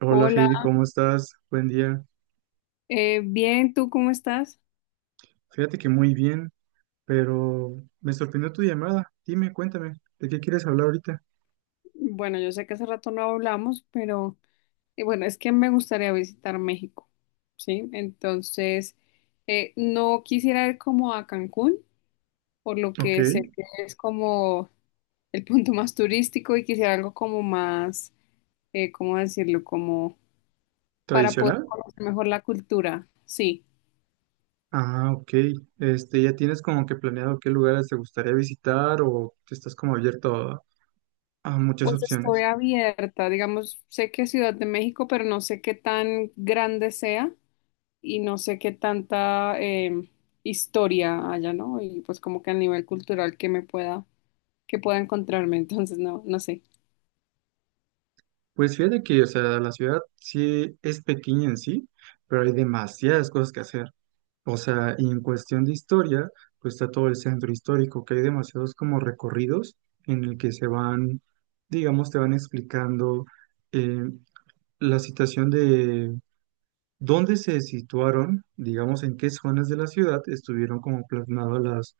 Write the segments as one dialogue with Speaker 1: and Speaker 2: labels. Speaker 1: Hola
Speaker 2: Hola,
Speaker 1: Heidi, ¿cómo estás? Buen día.
Speaker 2: bien, ¿tú cómo estás?
Speaker 1: Fíjate que muy bien, pero me sorprendió tu llamada. Dime, cuéntame, ¿de qué quieres hablar ahorita?
Speaker 2: Bueno, yo sé que hace rato no hablamos, pero bueno, es que me gustaría visitar México, ¿sí? Entonces, no quisiera ir como a Cancún, por lo
Speaker 1: Ok,
Speaker 2: que sé que es como el punto más turístico y quisiera algo como más, ¿cómo decirlo? Como para poder
Speaker 1: ¿tradicional?
Speaker 2: conocer mejor la cultura, sí.
Speaker 1: Ah, ok. Este, ¿ya tienes como que planeado qué lugares te gustaría visitar o estás como abierto a muchas
Speaker 2: Pues estoy
Speaker 1: opciones?
Speaker 2: abierta, digamos, sé que es Ciudad de México, pero no sé qué tan grande sea, y no sé qué tanta historia haya, ¿no? Y pues como que a nivel cultural que me pueda, que pueda encontrarme, entonces no, no sé.
Speaker 1: Pues fíjate que, o sea, la ciudad sí es pequeña en sí, pero hay demasiadas cosas que hacer. O sea, y en cuestión de historia, pues está todo el centro histórico, que hay demasiados como recorridos en el que se van, digamos, te van explicando eh, la situación de dónde se situaron, digamos, en qué zonas de la ciudad estuvieron como plasmadas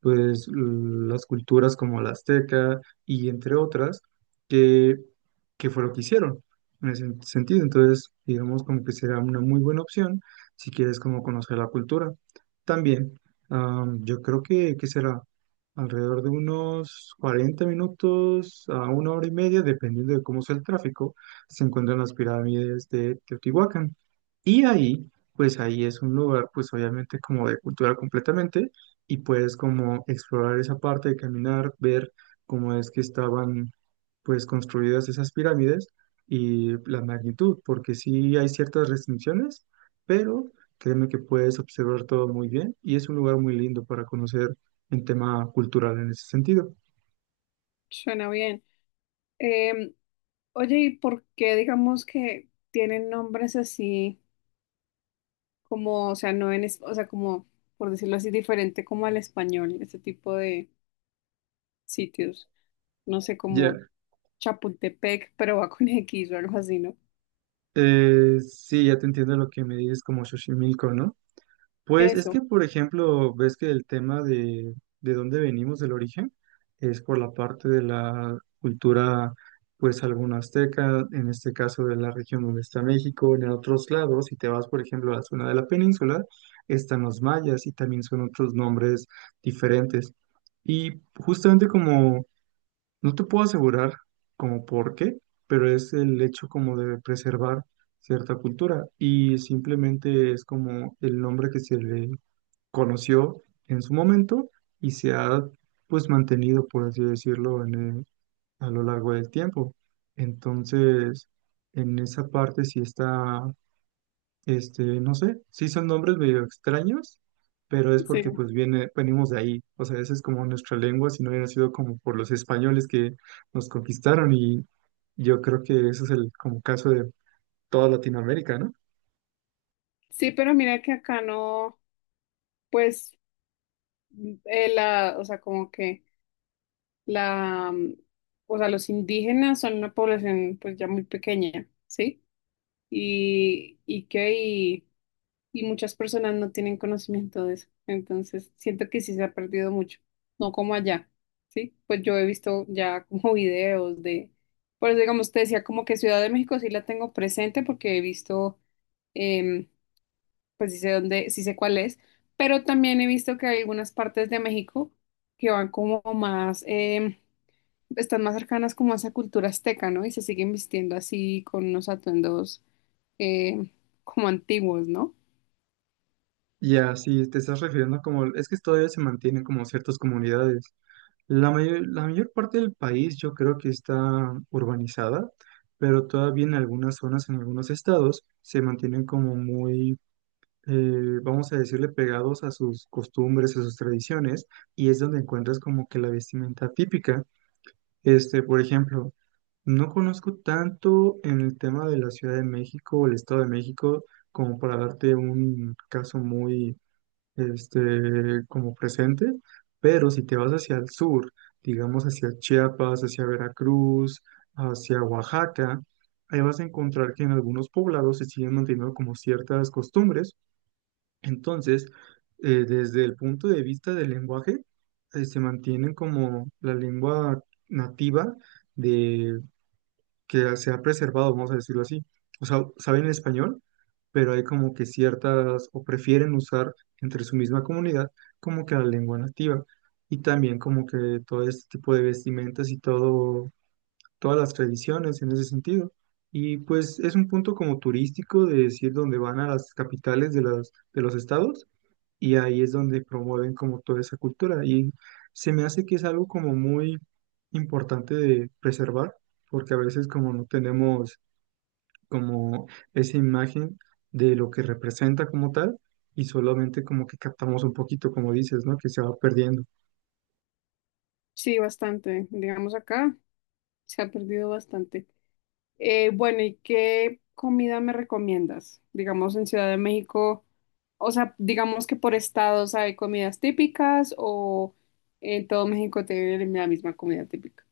Speaker 1: pues, las culturas como la azteca y entre otras, que, que fue lo que hicieron en ese sentido. Entonces, digamos, como que será una muy buena opción si quieres como conocer la cultura. También, yo creo que será alrededor de unos 40 minutos a una hora y media, dependiendo de cómo sea el tráfico, se encuentran las pirámides de Teotihuacán. Y ahí, pues ahí es un lugar, pues obviamente como de cultura completamente, y puedes como explorar esa parte de caminar, ver cómo es que estaban pues construidas esas pirámides y la magnitud, porque sí hay ciertas restricciones, pero créeme que puedes observar todo muy bien y es un lugar muy lindo para conocer en tema cultural en ese sentido.
Speaker 2: Suena bien. Em, Oye, ¿y por qué digamos que tienen nombres así como, o sea, no en, es- o sea, como, por decirlo así, diferente como al español, este tipo de sitios? No sé, como
Speaker 1: Ya,
Speaker 2: Chapultepec, pero va con X o algo así, ¿no?
Speaker 1: sí, ya te entiendo lo que me dices como Xochimilco, ¿no? Pues es
Speaker 2: Eso,
Speaker 1: que, por ejemplo, ves que el tema de dónde venimos, del origen, es por la parte de la cultura, pues alguna azteca, en este caso de la región donde está México, en otros lados, si te vas, por ejemplo, a la zona de la península, están los mayas y también son otros nombres diferentes. Y justamente como, no te puedo asegurar como por qué, pero es el hecho como de preservar cierta cultura y simplemente es como el nombre que se le conoció en su momento y se ha pues mantenido, por así decirlo, a lo largo del tiempo. Entonces, en esa parte sí está, este, no sé, sí son nombres medio extraños, pero es
Speaker 2: sí.
Speaker 1: porque pues venimos de ahí. O sea, esa es como nuestra lengua, si no hubiera sido como por los españoles que nos conquistaron y yo creo que ese es el como caso de toda Latinoamérica, ¿no?
Speaker 2: Sí, pero mira que acá no, pues. O sea, como que la, mm, o sea, los indígenas son una población pues ya muy pequeña, ¿sí? Y, y que y, y muchas personas no tienen conocimiento de eso. Entonces, siento que sí se ha perdido mucho, no como allá, ¿sí? Pues yo he visto ya como videos de, por eso digamos, te decía como que Ciudad de México sí la tengo presente porque he visto, em, pues sí sé dónde, sí sé cuál es, pero también he visto que hay algunas partes de México que van como más, están más cercanas como a esa cultura azteca, ¿no? Y se siguen vistiendo así con unos atuendos em, como antiguos, ¿no?
Speaker 1: Ya, si te estás refiriendo como, es que todavía se mantienen como ciertas comunidades. La mayor parte del país yo creo que está urbanizada, pero todavía en algunas zonas, en algunos estados, se mantienen como muy, vamos a decirle, pegados a sus costumbres, a sus tradiciones, y es donde encuentras como que la vestimenta típica. Este, por ejemplo, no conozco tanto en el tema de la Ciudad de México o el Estado de México como para darte un caso muy este, como presente, pero si te vas hacia el sur, digamos hacia Chiapas, hacia Veracruz, hacia Oaxaca, ahí vas a encontrar que en algunos poblados se siguen manteniendo como ciertas costumbres. Entonces, desde el punto de vista del lenguaje, se mantienen como la lengua nativa que se ha preservado, vamos a decirlo así. O sea, saben español, pero hay como que ciertas, o prefieren usar entre su misma comunidad como que la lengua nativa. Y también como que todo este tipo de vestimentas y todas las tradiciones en ese sentido. Y pues es un punto como turístico de decir donde van a las capitales de los estados y ahí es donde promueven como toda esa cultura. Y se me hace que es algo como muy importante de preservar, porque a veces como no tenemos como esa imagen de lo que representa como tal, y solamente como que captamos un poquito, como dices, ¿no? Que se va perdiendo.
Speaker 2: Sí, bastante. Digamos acá se ha perdido bastante. Bueno, ¿y qué comida me recomiendas? Digamos en Ciudad de México, o sea, digamos que por estados hay comidas típicas o en todo México tienen la misma comida típica.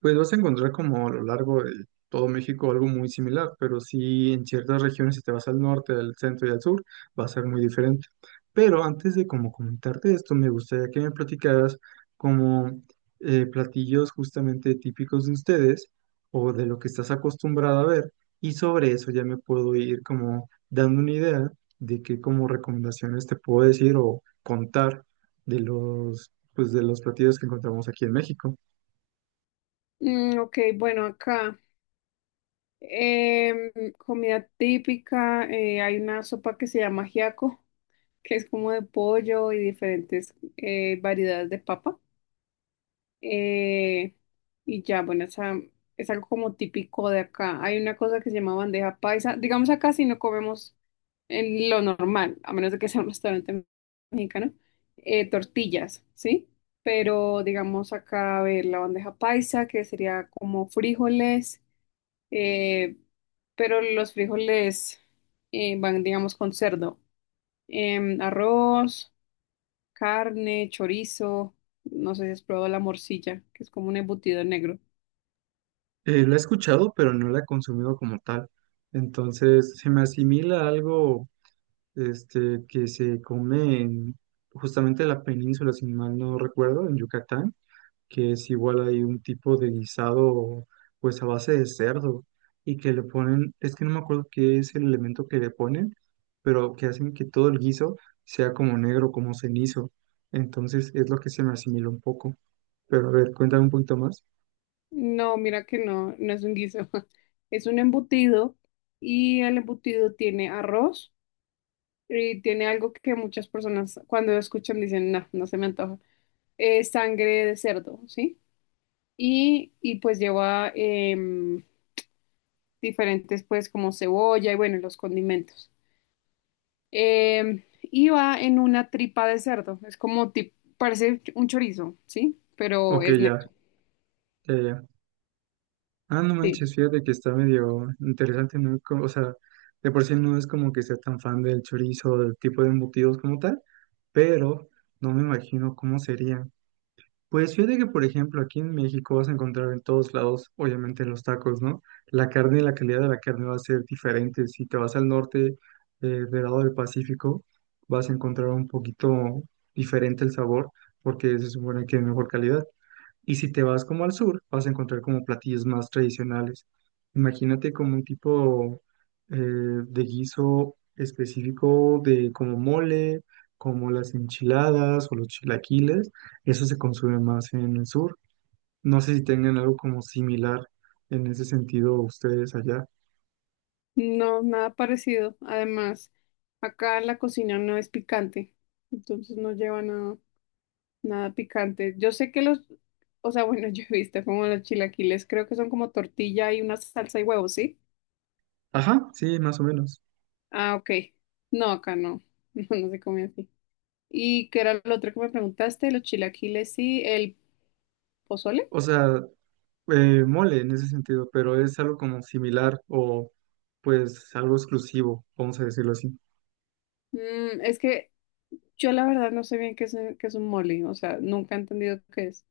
Speaker 1: Pues vas a encontrar como a lo largo de todo México algo muy similar, pero sí en ciertas regiones, si te vas al norte, al centro y al sur, va a ser muy diferente. Pero antes de como comentarte esto, me gustaría que me platicaras como platillos justamente típicos de ustedes o de lo que estás acostumbrado a ver, y sobre eso ya me puedo ir como dando una idea de qué como recomendaciones te puedo decir o contar pues, de los platillos que encontramos aquí en México.
Speaker 2: Mm, ok, bueno, acá em, comida típica, hay una sopa que se llama ajiaco, que es como de pollo y diferentes variedades de papa. Eh, bueno, esa, es algo como típico de acá. Hay una cosa que se llama bandeja paisa. Digamos acá si no comemos en lo normal, a menos de que sea un restaurante mexicano, tortillas, ¿sí? Pero digamos acá, a ver, la bandeja paisa, que sería como frijoles, eh, pero los frijoles van, digamos, con cerdo. Arroz, carne, chorizo, no sé si has probado la morcilla, que es como un embutido negro.
Speaker 1: La he escuchado, pero no la he consumido como tal. Entonces, se me asimila a algo este, que se come en justamente la península, si mal no recuerdo, en Yucatán, que es igual hay un tipo de guisado, pues a base de cerdo, y que le ponen, es que no me acuerdo qué es el elemento que le ponen, pero que hacen que todo el guiso sea como negro, como cenizo. Entonces, es lo que se me asimila un poco. Pero a ver, cuéntame un poquito más.
Speaker 2: No, mira que no, no es un guiso, es un embutido y el embutido tiene arroz y tiene algo que muchas personas cuando lo escuchan dicen, no, no se me antoja, es sangre de cerdo, ¿sí? Y pues lleva diferentes pues como cebolla y bueno, los condimentos. Y va en una tripa de cerdo. Es como, parece un chorizo, ¿sí? Pero
Speaker 1: Ok,
Speaker 2: es
Speaker 1: ya.
Speaker 2: negro,
Speaker 1: Ya, ya. Ah, no
Speaker 2: sí.
Speaker 1: manches, fíjate que está medio interesante, ¿no? O sea, de por sí no es como que sea tan fan del chorizo o del tipo de embutidos como tal, pero no me imagino cómo sería. Pues fíjate que, por ejemplo, aquí en México vas a encontrar en todos lados, obviamente, los tacos, ¿no? La carne y la calidad de la carne va a ser diferente. Si te vas al norte, del lado del Pacífico, vas a encontrar un poquito diferente el sabor, porque se supone que es mejor calidad. Y si te vas como al sur, vas a encontrar como platillos más tradicionales. Imagínate como un tipo de guiso específico de como mole, como las enchiladas o los chilaquiles. Eso se consume más en el sur. No sé si tengan algo como similar en ese sentido ustedes allá.
Speaker 2: No, nada parecido. Además, acá la cocina no es picante. Entonces no lleva nada, nada picante. Yo sé que los, o sea, bueno, yo he visto como los chilaquiles, creo que son como tortilla y una salsa y huevos, ¿sí?
Speaker 1: Ajá, sí, más o menos.
Speaker 2: Ah, ok. No, acá no. No, no se come así. ¿Y qué era lo otro que me preguntaste? Los chilaquiles, y ¿el pozole?
Speaker 1: O sea, mole en ese sentido, pero es algo como similar o pues algo exclusivo, vamos a decirlo así.
Speaker 2: Mm, es que yo la verdad no sé bien qué es un molly, o sea, nunca he entendido qué es.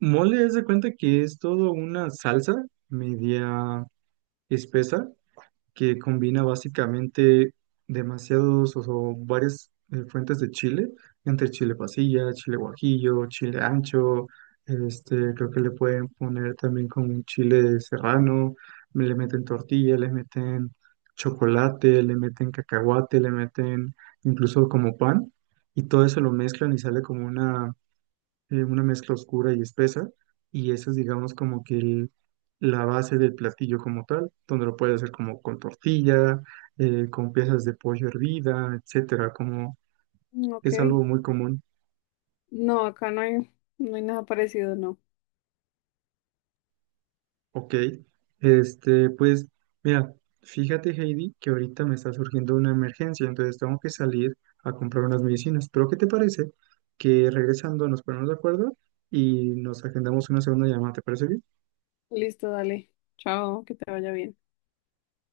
Speaker 1: Mole, haz de cuenta que es todo una salsa media espesa que combina básicamente demasiados o varias fuentes de chile, entre chile pasilla, chile guajillo, chile ancho, este, creo que le pueden poner también con un chile serrano, le meten tortilla, le meten chocolate, le meten cacahuate, le meten incluso como pan, y todo eso lo mezclan y sale como una mezcla oscura y espesa, y eso es, digamos, como que la base del platillo como tal, donde lo puedes hacer como con tortilla, con piezas de pollo hervida, etcétera, como
Speaker 2: Mm,
Speaker 1: es
Speaker 2: ok.
Speaker 1: algo muy común,
Speaker 2: No, acá no hay, no hay nada parecido, no.
Speaker 1: ¿ok? Este, pues, mira, fíjate, Heidi, que ahorita me está surgiendo una emergencia, entonces tengo que salir a comprar unas medicinas, pero ¿qué te parece que regresando nos ponemos de acuerdo y nos agendamos una segunda llamada, ¿te parece bien?
Speaker 2: Listo, dale. Chao, que te vaya bien.